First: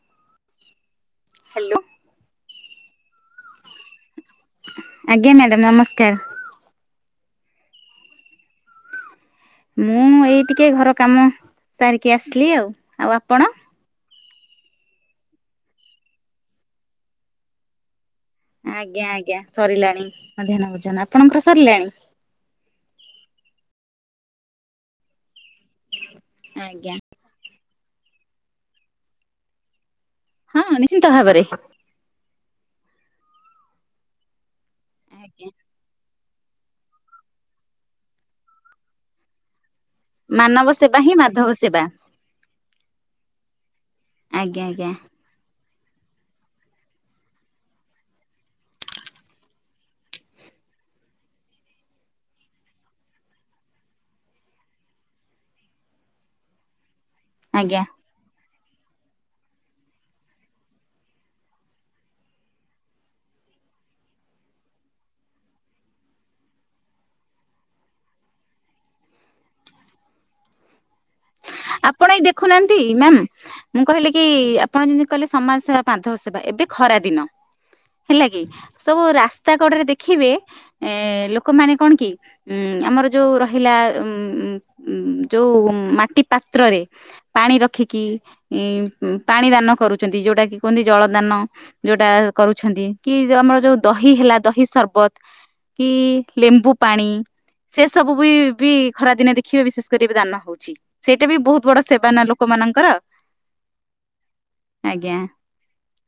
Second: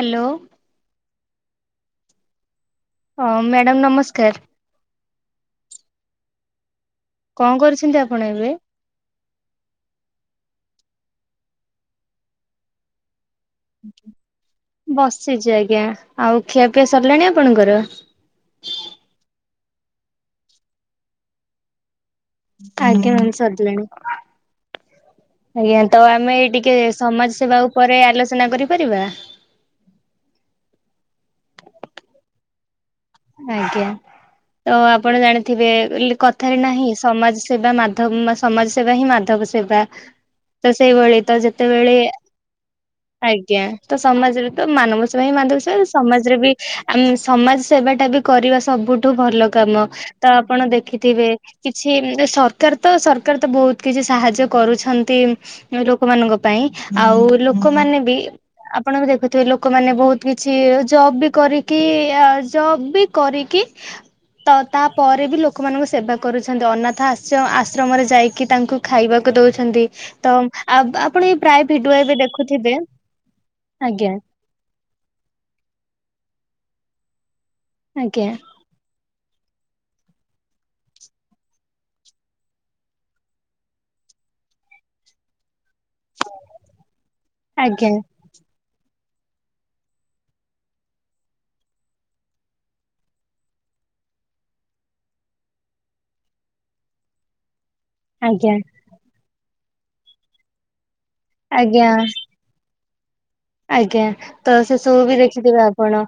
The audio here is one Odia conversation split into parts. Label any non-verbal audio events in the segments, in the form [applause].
ହ୍ୟାଲୋ। ହ୍ୟାଲୋ। ହଁ ମ୍ୟାଡ଼ମ୍ ନମସ୍କାର। ଆଜ୍ଞା ମ୍ୟାଡ଼ମ୍ ନମସ୍କାର। କଣ କରୁଛନ୍ତି ଆପଣ ଏବେ? ମୁଁ ଏଇ ଟିକେ ଘର କାମ ସାରିକି ଆସିଲି ଆଉ। ଆଉ ଆପଣ? ବସିଛି ଆଜ୍ଞା ଆଉ ଖିଆ ପିଆ ସରିଲାଣି ଆପଣଙ୍କର? ଆଜ୍ଞା ଆଜ୍ଞା ସରିଲାଣି ମଧ୍ୟାହ୍ନ ଭୋଜନ। ଆପଣଙ୍କର ସରିଲାଣି? ଆଜ୍ଞା ମ୍ୟାମ୍ ସରିଲାଣି ଆଜ୍ଞା। ତ ଆମେ ଟିକେ ଆଜ୍ଞା ସମାଜ ସେବା ଉପରେ ଆଲୋଚନା କରିପାରିବା? ହଁ ନିଶ୍ଚିନ୍ତ ଭାବରେ। ଆଜ୍ଞା ତ ଆପଣ ଆଜ୍ଞା। ଜାଣିଥିବେ [unintelligible] କ କଥାରେ ନାହିଁ ସମାଜ ସେବା ମାଧବ ସମାଜ ସେବା ହିଁ ମାଧବ ସେବା। ମାନବ ତ ସେବା ହିଁ ସେଇଭଳି ତ ମାଧବ ସେବା ଯେତେବେଳେ ଆଜ୍ଞା ତ ସମାଜରେ ଆଜ୍ଞା ତ ଆଜ୍ଞା ମାନବତ ସେଥିପାଇଁ ମାଧବ ସେବା ସମାଜରେ ବି ଆମେ ସମାଜ ସେବା ଟା ବି କରିବା ସବୁଠୁ ଭଲ କାମ। ତ ଆପଣ ଦେଖିଥିବେ। କିଛି ସରକାର ତ ସରକାର ତ ବହୁତ କିଛି ସାହାଯ୍ୟ କରୁଛନ୍ତି। ଲୋକମାନଙ୍କ ପାଇଁ ଆଉ ଆଜ୍ଞା ଲୋକମାନେ ବି ଆପଣ ଦେଖୁଥିବେ ଲୋକମାନେ ବହୁତ କିଛି ଜବ ବି କରିକି ଆ ଜବ୍ ବି କରିକି ତ ତାପରେ ବି ଲୋକମାନଙ୍କୁ ସେବା କରୁଛନ୍ତି ଅନାଥ ଆଶ୍ର ଆଶ୍ରମରେ ଯାଇକି ତାଙ୍କୁ ଖାଇବାକୁ ଦଉଛନ୍ତି ତ ଆ ଆପଣ ପ୍ରାୟ ଭିଡିଓ ଆପଣ ଏବେ ଏଇ ଦେଖୁଥିବେ ଦେଖୁନାହାନ୍ତି ମ୍ୟାମ ମୁଁ ଆଜ୍ଞା କହିଲି କି ଆ ଆପଣ ଯେମିତି କହିଲେ ସମାଜ ସେବା ମାଧବ ସେବା ଏବେ ଖରା ଦିନ ଆଜ୍ଞା ହେଲା କି। ସବୁ ରାସ୍ତା କଡରେ ଦେଖିବେ ଏ ଲୋକମାନେ କଣ କି ଉଁ ଆମର ଯୋଉ ରହିଲା ଉ ଯୋଉ ମା ପାତ୍ରରେ ପାଣି ଆଜ୍ଞା ରଖିକି ଇଁ ପାଣି ଦାନ କରୁଛନ୍ତି ଯୋଉଟା କିି କୁହନ୍ତି ଜଳ ଦାନ। ଯୋଉଟା କରୁଛନ୍ତି କି ଯୋଉ ଆମର ଯୋଉ ଦହି ହେଲା ଦହି ସର୍ବତ୍ କି ଲେମ୍ବୁ ପାଣି ସେ ସବୁ ବି ଆଜ୍ଞା ବି ଖରା ଦିନେ ଦେଖିବେ ବିଶେଷ କରି ଏବେ ଦାନ ହଉଛି ସେଇଟା ବି ବହୁତ ବଡ଼ ଆଜ୍ଞା ସେବା ନା ଲୋ କ ମାନଙ୍କର। ଆଜ୍ଞା ତ ସେସବୁ ବି ଦେଖିଥିବେ ଆପଣ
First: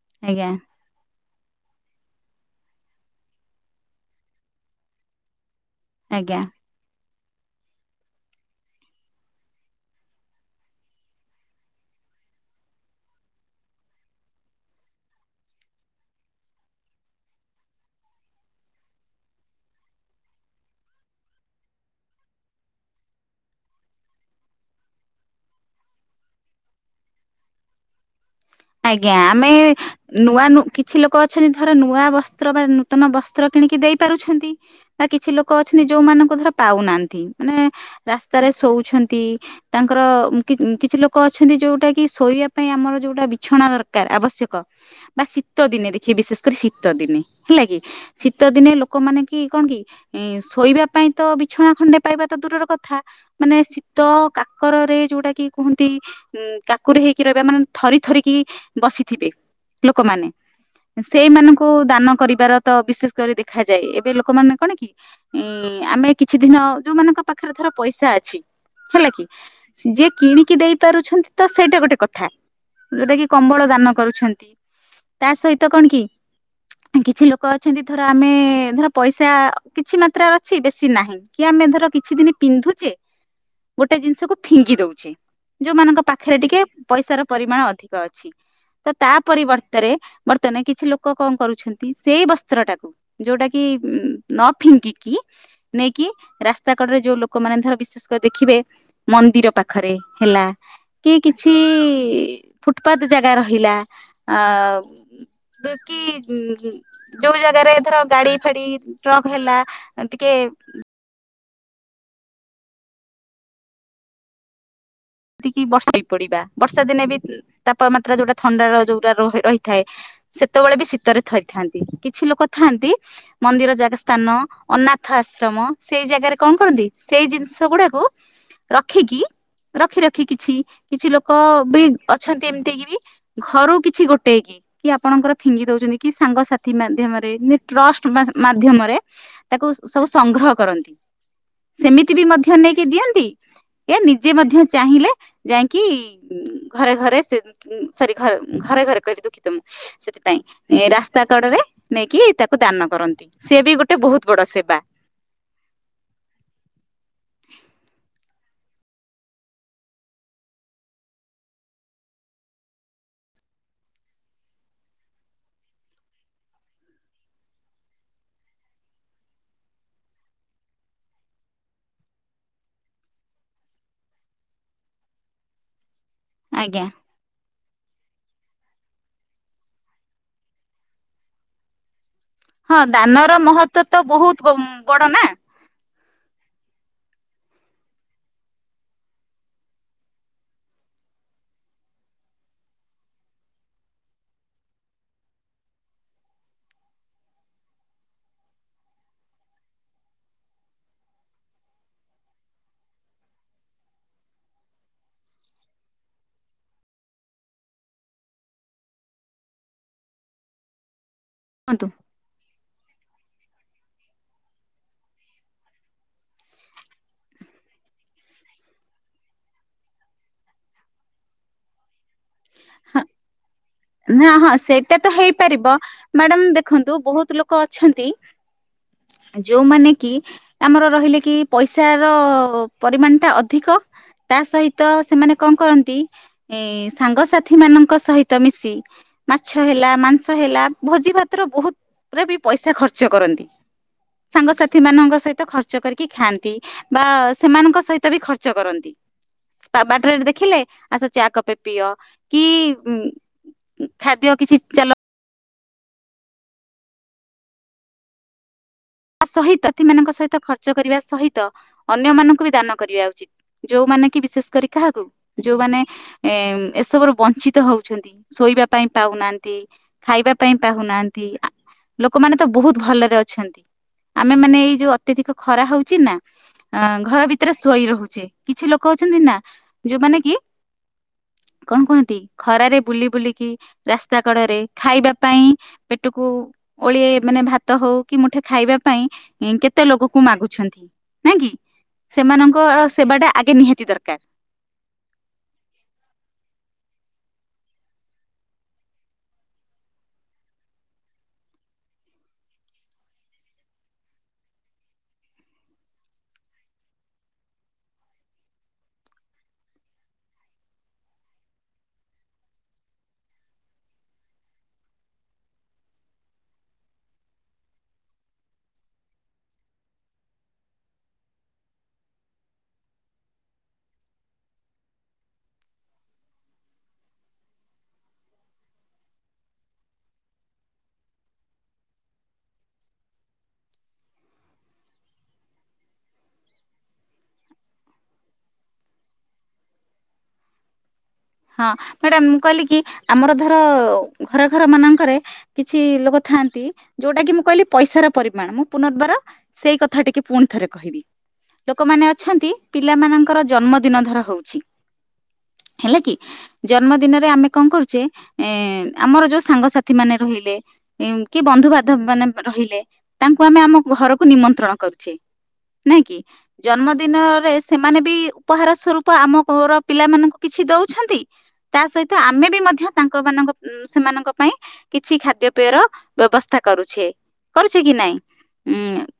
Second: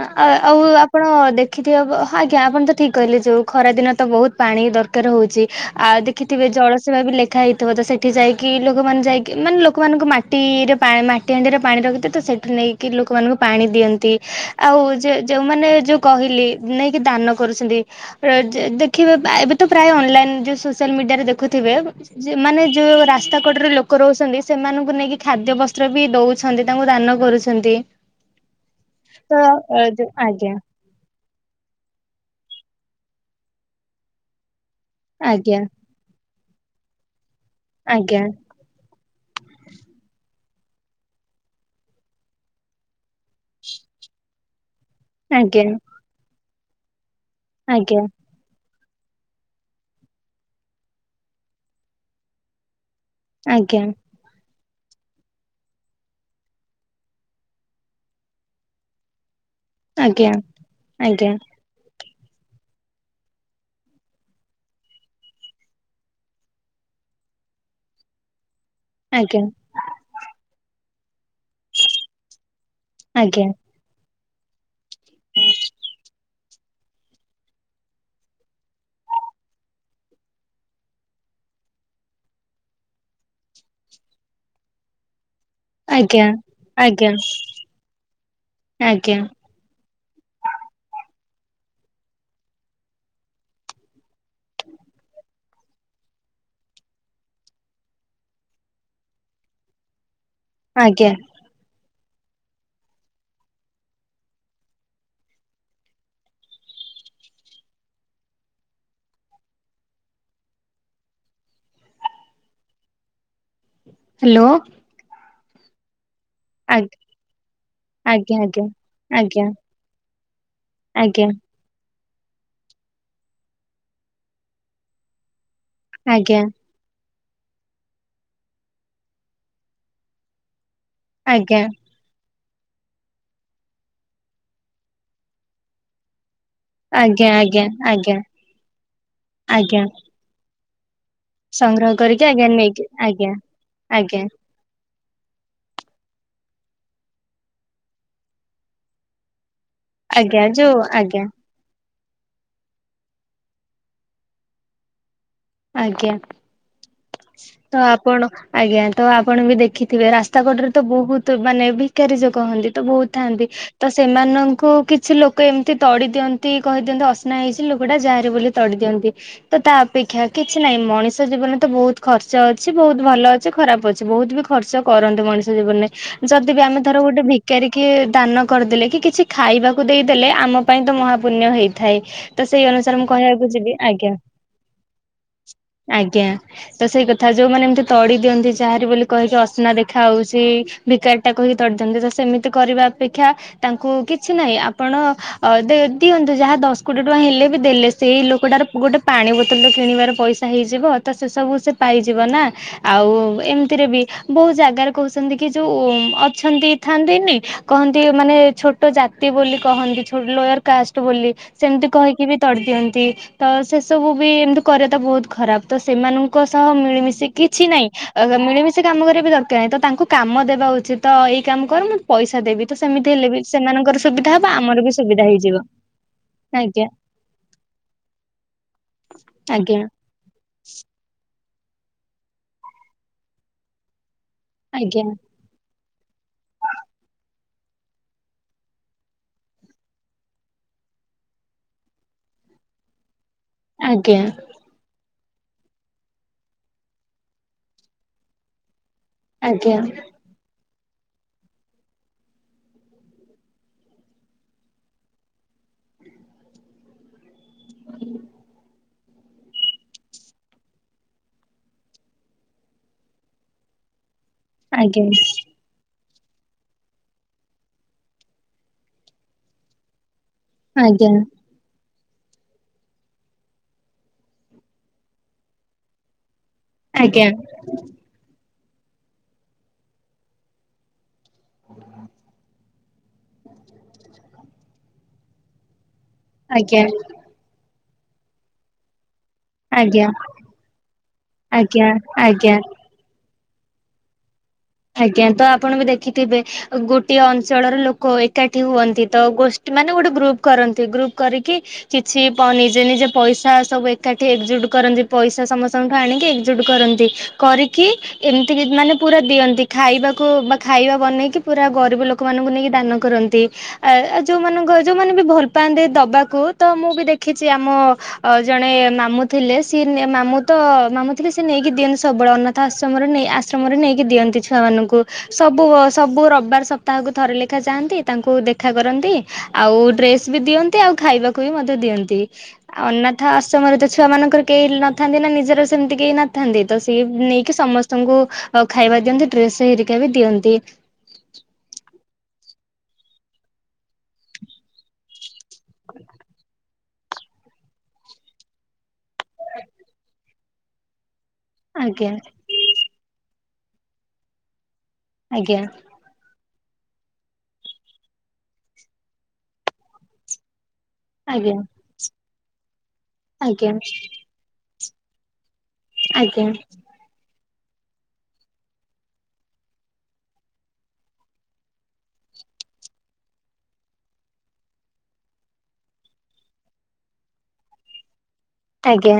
ଆ ଆଜ୍ଞା ଆଉ ଆ ଆପଣ ଦେଖିଥିବେ ବ ଆଜ୍ଞା ଆପଣ ତ ଠିକ କହିଲେ ଯୋଉ ଖରା ଦିନ ତ ବହୁତ ପାଣି ଦରକାର ହଉଛି। ଆଉ ଆଜ୍ଞା ଦେଖିଥିବେ ଜଳସେବା ବି ଲେ ଖା ହେଇଥିବ ତ ସେଠି ଯାଇକି ଲୋକମାନେ ଯାଇକି ମାନେ ଲୋକମାନଙ୍କୁ ମାଟିରେ ପା ମାଟି ହାଣ୍ଡିରେ ପାଣି ରଖି ତ ସେଠି ନେଇକି ଲୋକମାନଙ୍କୁ ପାଣି ଦିଅନ୍ତି ଆଉ ଯେ ଯୋଉମାନେ ଯୋ କହିଲେ ନେଇକି ଦାନ କରୁଛନ୍ତି। ର ଜେ ଦେଖିବେ ପା ଏବେ ତ ପ୍ରାୟ ଅନଲାଇନ ଯୋଉ ସୋସିଆଲ ମିଡ଼ିଆରେ ଦେଖୁଥିବେ ଯେ ମାନେ ଯୋଉ ରାସ୍ତା କଡ଼ରେ ଲୋକ ରହୁଛନ୍ତି ସେମାନଙ୍କୁ ନେଇକି ଖାଦ୍ୟ ବସ୍ତ୍ର ବି ଦଉ ଛନ୍ତି ତାଙ୍କୁ ଦାନ କରୁଛନ୍ତି। ଆଜ୍ଞା ତ ଆମେ ନୂଆ ଆଜ୍ଞା ନୁ କି ଛି ଲୋକ ଅଛନ୍ତି ଧର ନୂଆ ବସ୍ତ୍ର ବା ନୂତନ ବସ୍ତ୍ର କିଣିକି ଦେଇ ପାରୁଛନ୍ତି। ବା କିଛି ଲୋକ ଆଜ୍ଞା ଅଛନ୍ତି ଯୋଉମାନଙ୍କୁ ଧର ପାଉନାହାନ୍ତି ମାନେ ଆଜ୍ଞା ରାସ୍ତାରେ ଶୋଉଛନ୍ତି। ତାଙ୍କର ଉମ୍ କି ଉମ୍ କିଛି ଲୋକ ଅଛନ୍ତି ଯୋଉଟା କି ଶୋଇବା ପାଇଁ ଆମର ଯୋଉଟା ବି ଛଣା ଦରକାର ଆବଶ୍ୟକ ବା ଶୀତ ଆଜ୍ଞା ଦିନେ ଦେଖିବେ ବିଶେଷ କରି ଶୀତ ଦିନେ ହେଲା କି ଆଜ୍ଞା ଶୀ ତ ଦିନେ ଲୋକମାନେ କି କଣ କି ଇଁ ଶୋଇବା ପାଇଁ ତ ବିଛଣା ଖଣ୍ଡେ ପାଇବା ତ ଦୂରର କଥା ମାନେ ଆଜ୍ଞା ଶୀତ କାକରରେ ଯୋଉଟା କି କୁହନ୍ତି ଉଁ କାକୁରି ହେଇକି ରହିବା ମାନେ ଥରି ଥରିକି ବସିଥିବେ ଲୋକମାନେ ଆଜ୍ଞା ସେଇମାନଙ୍କ କୁ ଦାନ କରିବାର ତ ବିଶେଷ କରି ଦେଖାଯାଏ ଏବେ ଲୋକମାନେ କଣ କି ଇଁ ଆମେ କିଛି ଦିନ ଯୋଉମାନଙ୍କ ପାଖରେ ଧର ପଇସା ଅଛି ହେଲା କି ଆଜ୍ଞା ଯିଏ କିଣିକି ଦେଇ ପାରୁଛନ୍ତି ତ ସେଇଟା ଗୋଟେ କଥା। ଯୋଉଟା କି ଆଜ୍ଞା କମ୍ବଳ ଦାନ କରୁଛନ୍ତି ତା ସହିତ କଣ କି କିଛି ଲୋକ ଅଛନ୍ତି ଧର ଆମେ ଧର ପଇସା କିଛି ମାତ୍ରାରେ ଅଛି ବେଶୀ ନାହିଁ। କି ଆମେ ଧର କିଛି ଦିନି ପିନ୍ଧୁଛେ ଗୋଟେ ଜିନିଷକୁ ଫିଙ୍ଗି ଦଉଛେ। ଯୋଉମାନଙ୍କ ଆଜ୍ଞା ପାଖରେ ଟିକେ ଆଜ୍ଞା ପଇସାର ପରିମାଣ ଅଧିକ ଅଛି ତ ତା ଆଜ୍ଞା ଆଜ୍ଞା ପରିବର୍ ତରେ ବର୍ତ୍ତମାନେ କିଛି ଲୋକ କଣ କରୁଛନ୍ତି ସେଇ ବସ୍ତ୍ରଟାକୁ ଯୋଉଟା କି ନ ଫିଙ୍ଗିକି ନେଇକି ରାସ୍ତା କଡ଼ରେ ଯୋଉ ଲୋକମାନେ ଧର ବିଶେଷ କରି ଦେଖିବେ ମନ୍ଦିର ପାଖରେ ହେଲା ଆଜ୍ଞା କି କିଛି ଫୁଟପାତ୍ ଜାଗା ରହିଲା ଆ ବେକି ଯୋଉ ଜାଗାରେ ଧର ଗାଡ଼ି ଫାଡ଼ି ଟ୍ରକ୍ ହେଲା ଟିକେ ହାଲୋ। ତିକି ବର୍ଶାଇ ପଡ଼ିବା। ବର୍ଷା ଦିନେ ବି ତାପମାତ୍ରା ଯୋଉଟା ଆଜ୍ଞା ଆଜ୍ଞା ଥଣ୍ଡାର ଯୋଉଟା ରୁହେ ଆଜ୍ଞା ରହିଥାଏ ସେତେବେଳେ ବି ଶୀତରେ ଆଜ୍ଞା ଥରି ଥାନ୍ତି କିଛି ଲୋକ ଥାନ୍ତି ମନ୍ଦିର ଜାଗା ସ୍ଥାନ ଅନାଥ ଆଶ୍ରମ ସେଇ ଜାଗାରେ କଣ କରନ୍ତି ସେଇ ଜିନିଷ ଗୁଡ଼ାକୁ ରଖିକି ରଖି ରଖି କିଛି କିଛି ଲୋକ ଆଜ୍ଞା ବି ଅଛନ୍ତି ଏମିତି କି ବି ଘରୁ କିଛି ଗୋଟେ କି କି ଆପଣଙ୍କର ଫିଙ୍ଗି ଦଉଛନ୍ତି କି ସାଙ୍ଗସା ଥି ଆଜ୍ଞା ମାଧ୍ୟମରେ ଆଜ୍ଞା ଆଜ୍ଞା ଆଜ୍ଞା ଟ୍ରଷ୍ଟ ମା ମାଧ୍ୟମରେ ତାକୁ ଆଜ୍ଞା ସବୁ ସଂଗ୍ରହ କରନ୍ତି। ସଂଗ୍ରହ ସେମିତି କରିକି ବି ଆଜ୍ଞା ମଧ୍ୟ ନେଇକି ଦିଅନ୍ତି ଆଜ୍ଞା ଏ ଆଜ୍ଞା ନିଜେ ମଧ୍ୟ ଚାହିଁଲେ ଯାଇଙ୍କି ଘରେ ଘରେ ସେ ସରି ଘରେ ଘରେ କହିଲି ଦୁଃଖିତ ମୁଁ। ଆଜ୍ଞା ଯୋଉ ସେଥିପାଇଁ ରାସ୍ତା ଆଜ୍ଞା କଡ଼ରେ ନେଇକି ତାକୁ ଦାନ କରନ୍ତି ସେ ବି ଗୋଟେ ବହୁତ ବଡ଼ ସେବା। ଆଜ୍ଞା। ତ ଆପଣ ଆଜ୍ଞା ତ ଆପଣ ବି ଦେଖିଥିବେ ରାସ୍ତା କଡରେ ତ ବହୁତ ମାନେ ଭିକାରୀ ଯୋଗ ହୁନ୍ତି ତ ବହୁତ ଥାଆନ୍ତି। ତ ସେମାନଙ୍କୁ କିଛି ଲୋକ ଏମିତି ତଡି ଦିଅନ୍ତି କହିଦିଅନ୍ତି ଅସ୍ନା ହେଇଛି ଲୋକଟା ଯାହାହାରୀ ବୋଲି। ତଡ଼ି ଦିଅନ୍ତି ତ ତା ଅପେକ୍ଷା କିଛି ନାହିଁ ମଣିଷ ଜୀବନ ତ ବହୁତ ଖର୍ଚ୍ଚ ଅଛି ବହୁତ ଭଲ ଅଛି ଖରାପ ଅଛି ବହୁତ ବି ଖର୍ଚ୍ଚ କରନ୍ତି ମଣିଷ ଜୀବନରେ। ଯଦି ବି ଆମେ ଆଜ୍ଞା ଥର ଗୋଟେ ଭି କରିକି ଦାନ କରିଦେଲେ କି କିଛି ଖାଇବାକୁ ଦେଇଦେଲେ ଆମ ପାଇଁ ତ ମହାପୁଣ୍ୟ ହେଇଥାଏ। ତ ସେଇ ହଁ ଅନୁସାରେ ମୁଁ ଦାନର କହିବାକୁ ଯିବି ମହତ୍ଵ ତ ଆଜ୍ଞା ବହୁତ ବଡ ନା ଆଜ୍ଞା। ତ ସେଇ କଥା ଯୋଉମାନେ ଏମିତି ତଡି ଦିଅନ୍ତି ଯାହାରି ବୋଲି କହିକି ଅସନା ଦେଖା ହଉଛି। ଭିକାରୀଟା କହିକି ତଡ଼ି ଦନ୍ତି ତ ସେମିତି କରିବା ଅପେକ୍ଷା ତାଙ୍କୁ କିଛି ନାହିଁ ଆପଣ ଦିଅନ୍ତୁ ଯାହା ଦଶ କୋଟି ଟଙ୍କା ହେଲେ ବି ଦେଲେ ସେଇ ଲୋକଟାର ଗୋଟେ ପାଣି ବୋତଲ କିଣିବାର ପଇସା। ହେଇଯିବ ତ ସେ ସବୁ ସେ ପାଇଯିବ ନା। ଆଉ ଏମିତିରେ ବି ବହୁ ଜାଗାରେ କହୁଛନ୍ତି କି ଯୋଉ ଅଛନ୍ତି। ଥାନ୍ତିନି କହନ୍ତି ମାନେ ଛୋଟ ଜାତି ବୋଲି କହନ୍ତିଛୋଟ ଲୋୟର କାଷ୍ଟ ବୋଲି। କୁହନ୍ତୁ ସେମିତି କହିକି ବି ତଡ଼ିଦିଅନ୍ତି ତ ସେସବୁ ବି ଏମିତି କରିବା ତ ବହୁତ ଖରାପ ତ ସେମାନଙ୍କୁ ସହ ମିଳିମିଶି କିଛି ନାହିଁ ମିଳିମିଶି କାମ କରିବା ବି ଦରକାର ନାହିଁ ତ ତାଙ୍କୁ କାମ ଦେବା ଉଚିତ। ତ ଏଇ କାମ କର ମୁଁ ପଇସା ଦେବି ତ ସେମିତି ହେଲେ ବି ସେମାନଙ୍କର ହଁ ସୁବିଧା ହବ ହଁ ଆମର ବି ସେଇଟା ତ ସୁବିଧା ହେଇଯିବ। ହେଇପାରିବ ମ୍ୟାଡାମ ଆଜ୍ଞା ଦେଖନ୍ତୁ ବହୁତ ଲୋକ ଅଛନ୍ତି ଆଜ୍ଞା ଯୋଉମାନେ କି ଆମର ରହିଲେ କି ପଇସା ର ପରିମାଣ ଟା ଅଧିକ ତା ସହିତ ଆଜ୍ଞା ସେମାନେ କଣ କରନ୍ତି ଏ ସାଙ୍ଗସାଥି ମାନଙ୍କ ସହିତ ମିଶ ମାଛ ହେଲା ମାଂସ ହେଲା ଭୋଜି ଭାତର ବହୁତ ପୁରା ବି ପଇସା ଖର୍ଚ୍ଚ କରନି। ଆଜ୍ଞା। ସାଙ୍ଗସଥି ମାନଙ୍କ ସହିତ ଖର୍ଚ୍ଚ କରିକି ଖାଆନ୍ତି ବା ସେମାନଙ୍କ ସହିତ ବି ଖର୍ଚ୍ଚ କରନ୍ତି। ଆଜ୍ଞା ବାଟରେ ଦେଖିଲେ ଆସ ଚାକପେ ପିଅ କି ଖାଦ୍ୟ କିଛି ଚାଲ ହୁଁ। ତା ସହିତ ସେମାନଙ୍କ ସହିତ ଖର୍ଚ୍ଚ କରିବା ସହିତ ଅନ୍ୟ ମାନଙ୍କୁ ବି ଦାନ କରିବା ଉଚିତ୍। ଯୋଉମାନେ କି ବିଶେଷ କରି କାହାକୁ ଆଜ୍ଞା ଯୋଉମାନେ ଏ ଏସବୁ ରୁ ବଂଞ୍ଚିତ ହଉଛନ୍ତି ଶୋଇବା ପାଇଁ ପାଉନାହାନ୍ତି। ଖାଇବା ପାଇଁ ଆଜ୍ଞା ପାଉନାହାନ୍ତି ଲୋକମାନେ ତ ବହୁତ ଭଲରେ ଅଛନ୍ତି। ଆମେ ମାନେ ଏଇ ଯୋଉ ଅତ୍ୟଧିକ ଖରା ହଉଛି ନା ଅ ଘର ଭିତରେ ଶୋଇ ରହୁଛେ। କିଛି ଲୋକ ଅଛନ୍ତି ନା ଯୋଉମାନେ କି କଣ କୁହନ୍ତି? ଖରାରେ ବୁଲି ବୁଲିକି ରାସ୍ତା କଡରେ ଖାଇବା ପାଇଁ ପେଟକୁ ଆଜ୍ଞା ଆଜ୍ଞା ଓଳି ଏ - ମାନେ ଭାତ ହଉ କି ମୁଠେ ଖାଇବା ପାଇଁ। କେତେ ଆଜ୍ଞା ଲୋକକୁ ମାଗୁଛନ୍ତି ନାଇଁ କି ଆଜ୍ଞା ଆଜ୍ଞା ସେମାନଙ୍କ ସେବା ଟା ଆଗେ ନିହାତି ଦରକାର। ଆଜ୍ଞା ତ ଆପଣ ବି ଦେଖିଥିବେ ଗୋଟିଏ ଅଞ୍ଚଳର ଲୋକ ଏକାଠି ହୁଅନ୍ତି ତ ଗୋଷ୍ଠୀ ମାନେ ଗୋଟେ ଗ୍ରୁପ୍ କରନ୍ତି ଗ୍ରୁପ୍ କରିକି କିଛି ପ ନିଜେ ନିଜେ ପଇସା ସବୁ ଏକାଠି ଏକଜୁଟ କରନ୍ତି ପଇସା ସମସ୍ତଙ୍କଠୁ ଆଣିକି ଏକଜୁଟ କରନ୍ତି। କରିକି ଏମିତି ମାନେ ପୁରା ଦିଅନ୍ତି। ଖାଇବାକୁ ବା ଖାଇବା ବନେଇକି ପୁରା ଗରିବ ଲୋକମାନଙ୍କୁ ନେଇକି ଦାନ କରନ୍ତି। ଆ ଯୋଉମାନଙ୍କ ଯୋଉମାନେ ବି ଭଲ ପାଆନ୍ତି ଦବାକୁ ତ ମୁଁ ବି ଦେଖିଛି ଆମ ଅ ଜଣେ ମାମୁ ଥିଲେ ସିଏ ମାମୁଁ ତ ମାମୁଁ ଥିଲେ ସେଏ ନେଇକି ଦିଅନ୍ତି ସବୁବେଳେ ଅନା ରଥ ଆଶ୍ରମରେ ନେଇ ଆଶ୍ରମରେ ନେଇକି ଦିଅନ୍ତି ଛୁଆମାନଙ୍କୁ। ସବୁ ସବୁ ରବିବାର ସପ୍ତାହକୁ ଥରେ ଲେଖା ଯାଆନ୍ତି ତାଙ୍କୁ ଦେଖା କରନ୍ତି। ଆଉ ଡ୍ରେସ ବି ଦିଅନ୍ତି ଆଉ ଖାଇବାକୁ ବି ମଧ୍ୟ ଦିଅନ୍ତି। ଆଉ ଅନାଥ ଆଶ୍ରମରେ ତ ଛୁଆ ମାନଙ୍କର କେହି ନଥାନ୍ତି ନା ନିଜର ସେମିତି କେହି ନଥାନ୍ତି ତ ସିଏ ନେଇକି ସମସ୍ତେ ତମକୁ ଖାଇବା ଦିଅନ୍ତି ଡ୍ରେସ ହେରିକା ବି ଦିଅନ୍ତି ହଁ ମ୍ୟାଡାମ ମୁଁ କହିଲି କି ଆମର ଧର ଘର ଘର ମାନଙ୍କରେ କିଛି ଲୋକ ଥାଆନ୍ତି ଯୋଉଟା କି ମୁଁ କହିଲି ପଇସାର ପରିମାଣ ମୁଁ ପୁନର୍ବାର ସେଇ କଥା ଟିକ ପୁଣି ଥରେ କହିବି ଲୋକମାନେ ଆଜ୍ଞା ଅଛନ୍ତି ପିଲାମାନଙ୍କର ଜନ୍ମ ଦିନ ଧର ହଉଛି। ଆଜ୍ଞା। ହେଲା କି ଜନ୍ମ ଦିନରେ ଆମେ କଣ କରୁଛେ ଏ ଆମର ଯୋଉ ସାଙ୍ଗସାଥି ମାନେ ରହିଲେ କି ଆଜ୍ଞା ବନ୍ଧୁବାନ୍ଧବ ମାନେ ରହିଲେ ତାଙ୍କୁ ଆମେ ଆମ ଘରକୁ ନିମନ୍ତ୍ରଣ କରୁଛେ। ନାଇଁ କି ଆଜ୍ଞା ଜନ୍ମଦିନରେ ସେମାନେ ବି ଉପହାର ସ୍ୱରୂପ ଆମ ଘର ପିଲାମାନଙ୍କୁ କିଛି ଦଉ ଛନ୍ତି ତା ସହିତ ଆମେ ବି ମଧ୍ୟ ତାଙ୍କ ମାନଙ୍କ ସେମାନଙ୍କ ପାଇଁ କିଛି ଖାଦ୍ୟ ପେୟ ର ବ୍ୟବସ୍ଥା କରୁଛେ କରୁଛେ କି ନାଇଁ? ଉଁ ଆଜ୍ଞା।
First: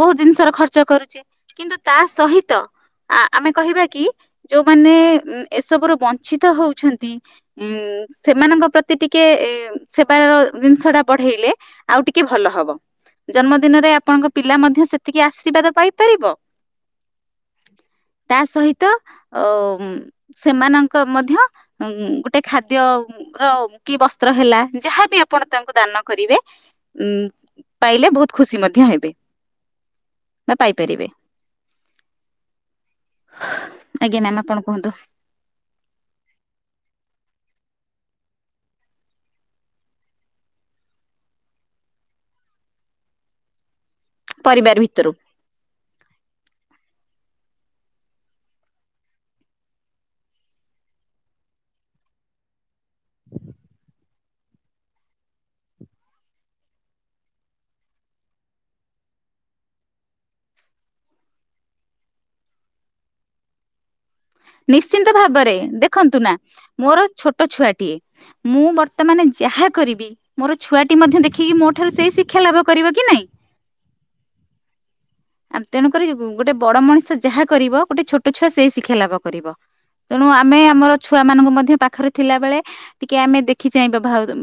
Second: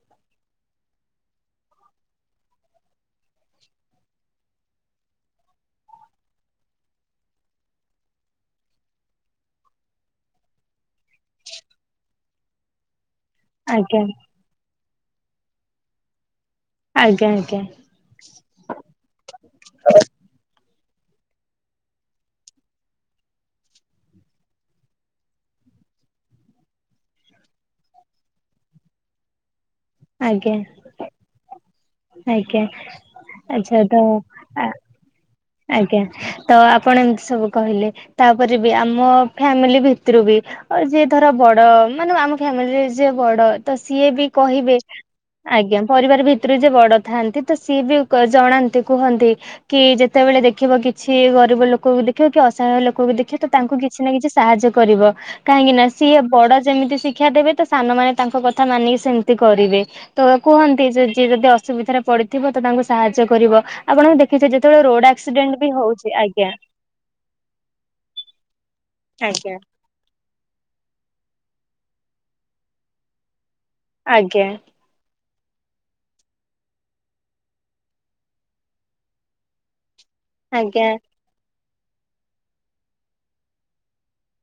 ବହୁତ ଜିନିଷ ର ଖର୍ଚ୍ଚ କରୁଚେ। କିନ୍ତୁ ତା ସହିତ ଆ ଆମେ କହିବା କି ଯୋଉମାନେ ଏସବୁରୁ ବନ୍ ଞ୍ଛିତ ହଉଛନ୍ତି ଉଁ ସେମାନଙ୍କ ପ୍ରତି ଟିକେ ସେବାର ଜିନିଷ ଟା ବଢ଼େଇଲେ ଆଉ ଟିକେ ଭଲ ହବ। ଜନ୍ମଦିନରେ ଆଜ୍ଞା ଆପଣଙ୍କ ପିଲା ମଧ୍ୟ ସେତିକି ଅଶ୍ରିବାଦ ପାଇପାରିବ। ଆଜ୍ଞା ଆଜ୍ଞା ତା ସହିତ ଅମ୍ ସେମାନ ଙ୍କ ମଧ୍ୟ ଉ ଗୋଟେ ଖାଦ୍ୟ ର କି ବସ୍ତ୍ର ହେଲା ଯାହାବି ଆପଣ ତାଙ୍କୁ ଦାନ କରିବେ ଉ ପାଇଲେ ବହୁତ ଖୁସି ମଧ୍ୟ ହେବେ। ଆଜ୍ଞା ଆଜ୍ଞା ନା ପାଇପାରିବେ। ଆଜ୍ଞା ଆଛାଦ ଆଜ୍ଞା ମ୍ୟାମ୍ ଆପଣ କୁହନ୍ତୁ ଆଜ୍ଞା ତ ଆପଣ ଏମିତି ସବୁ କହିଲେ ତାପରେ ବି ଆମ ଫ୍ୟାମିଲି ଭିତୁରୁ ବି ଯିଏ ଧର ବଡ଼ ମାନେ ଆମ ଫ୍ୟାମିଲିରେ ଯିଏ ବଡ଼ ତ ସିଏ ବି ପରିବାର କହିବେ ଭିତରୁ ଆଜ୍ଞା ପରିବାର ଭିତୁରୁ ଯିଏ ବଡ଼ ଥାନ୍ତି ତ ସିଏ ବି ଜଣାନ୍ତି କୁହନ୍ତି କି ଯେ ତେବେଳେ ଦେଖିବ କିଛି ଗରିବ ଲୋକକୁ ଦେଖିବ କି ଅସହାୟ ଲୋକକୁ ଦେଖିବ ତ ତାଙ୍କୁ କିଛି ନା କିଛି ସାହାଯ୍ୟ କରିବ। କାହିଁକି ନା ସିଏ ବଡ ଯେମିତି ଶିକ୍ଷା ଦେବେ ତ ସାନମାନେ ତାଙ୍କ କଥା ମାନିକି ସେମିତି କରିବେ। ତ କୁହନ୍ତି ଯେ ଯିଏ ଯଦି ଅସୁବିଧାରେ ପଡ଼ିଥିବ ତ ତାଙ୍କୁ ସାହାଯ୍ୟ କରିବ। ଆପଣବି ଦେଖିଥିବେ ଯେତେବେଳେ ରୋ ନିଶ୍ଚିନ୍ତ ଭାବରେ ଦେଖନ୍ତୁ ନା ମୋର ଛୋଟ ଛୁଆଟିଏ ମୁଁ ବର୍ତ୍ତମାନେ ଆଜ୍ଞା ଯାହା କରିବି ମୋର ଛୁଆଟି ମଧ୍ୟ ଦେଖିକି ମୋ ଠାରୁ ସେଇ ଶିକ୍ଷା ଲାଭ କରିବ କି ନାଇଁ। ଆଜ୍ଞା। ଆ ତେଣୁକରି ଗୋଟେ ବଡ଼ ମଣିଷ ଯାହା କରିବ ଗୋଟେ ଛୋଟ ଛୁଆ ସେଇ ଶିକ୍ଷା ଲାଭ କରିବ। ତେଣୁ ଆମେ ଆଜ୍ଞା। ଆମର ଛୁଆ ମାନଙ୍କୁ ମଧ୍ୟ ପାଖରେ ଥିଲା ବେଳେ ଟିକେ ଆମେ ଦେଖି ଚାହିଁ ବ୍ୟବହା ବା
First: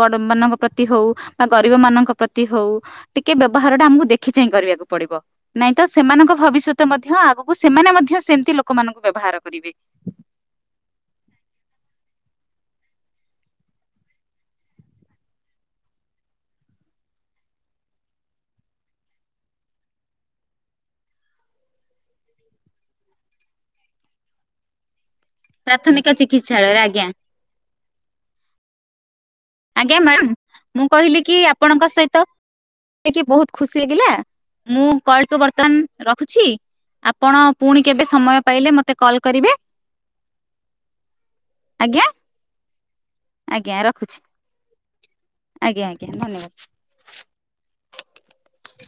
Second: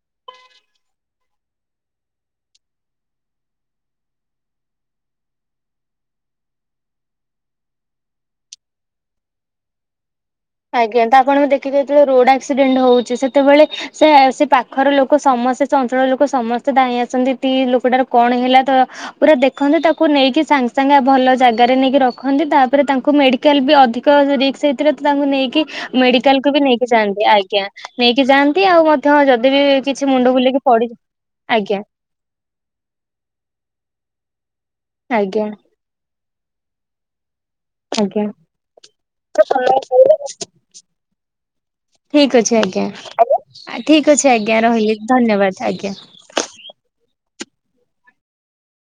ବଡ଼ ମାନଙ୍କ ପ୍ରତି ହଉ ବା ଗରିବ ମାନଙ୍କ ପ୍ରତି ହଉ ଟିକେ ବ୍ୟବହାର ଟା ଆମକୁ ଦେଖି ଚାହିଁ କରିବାକୁ ପଡ଼ିବ। ନାଇଁ ତ ସେମାନଙ୍କ ଭବିଷ୍ୟତ ମଧ୍ୟ ଆଗକୁ ସେମାନେ ମଧ୍ୟ ସେମତି ଲୋକମାନଙ୍କୁ ବ୍ୟବହାର କରିବେ। ଆଜ୍ଞା ତ ଆପଣ ଦେଖିଥିବେ ଯେତେବେଳେ ରୋଡ ଆକ୍ସିଡେଣ୍ଟ ହଉଛି ସେତେବେଳେ ସେ ସେ ପାଖର ଲୋକ ସମସ୍ତେ ଚଞ୍ଚଳ ଲୋକ ସମସ୍ତେ ଦାଇଁ ଆସନ୍ତି ତି ଲୋକଟାର କଣ ହେଲା ତ ପୁରା ଦେଖନ୍ତି ତାକୁ ନେଇକି ସାଙ୍ଗ ସାଙ୍ଗେ ଭଲ ଜାଗାରେ ନେଇକି ରଖନ୍ତି ତାପରେ ତାଙ୍କୁ ମେଡ଼ି କାଲ ବି ଅଧିକ ରିକ୍ସ ହେଇଥିଲେ ତ ତାଙ୍କୁ ନେଇକି ପ୍ରାଥମିକ ମେଡିକାଲକୁ ବି ଚିକିତ୍ସାଳୟରେ ନେଇକି ଆଜ୍ଞା ଯାଆନ୍ତି ଆଜ୍ଞା। ନେଇକି ଯାଆନ୍ତି ଆଉ ମଧ୍ୟ ଯଦି ବି ଆଜ୍ଞା କିଛି ମୁଣ୍ଡ ବୁଲେଇକି ପଡ଼ି ଆଜ୍ଞା। ତ ହେଇକି ବହୁତ୍ ଖୁସି ଲାଗିଲା ମୁଁ କଲକୁ ଆଜ୍ଞା ବର୍ତ୍ତମାନ ରଖୁଛି ଆ ପଣ ପୁଣି କେବେ ଆଜ୍ଞା ସମୟ ପାଇଲେ ମତେ କଲ କରିବେ। ଆଜ୍ଞା ଠିକ୍ ଅଛି ଆଜ୍ଞା ଆଜ୍ଞା ଠିକ୍ ରଖୁଛି ଅଛି ଆଜ୍ଞା ରହିଲି ଧନ୍ୟବାଦ। ଆଜ୍ଞା ଆଜ୍ଞା ଧନ୍ୟବାଦ।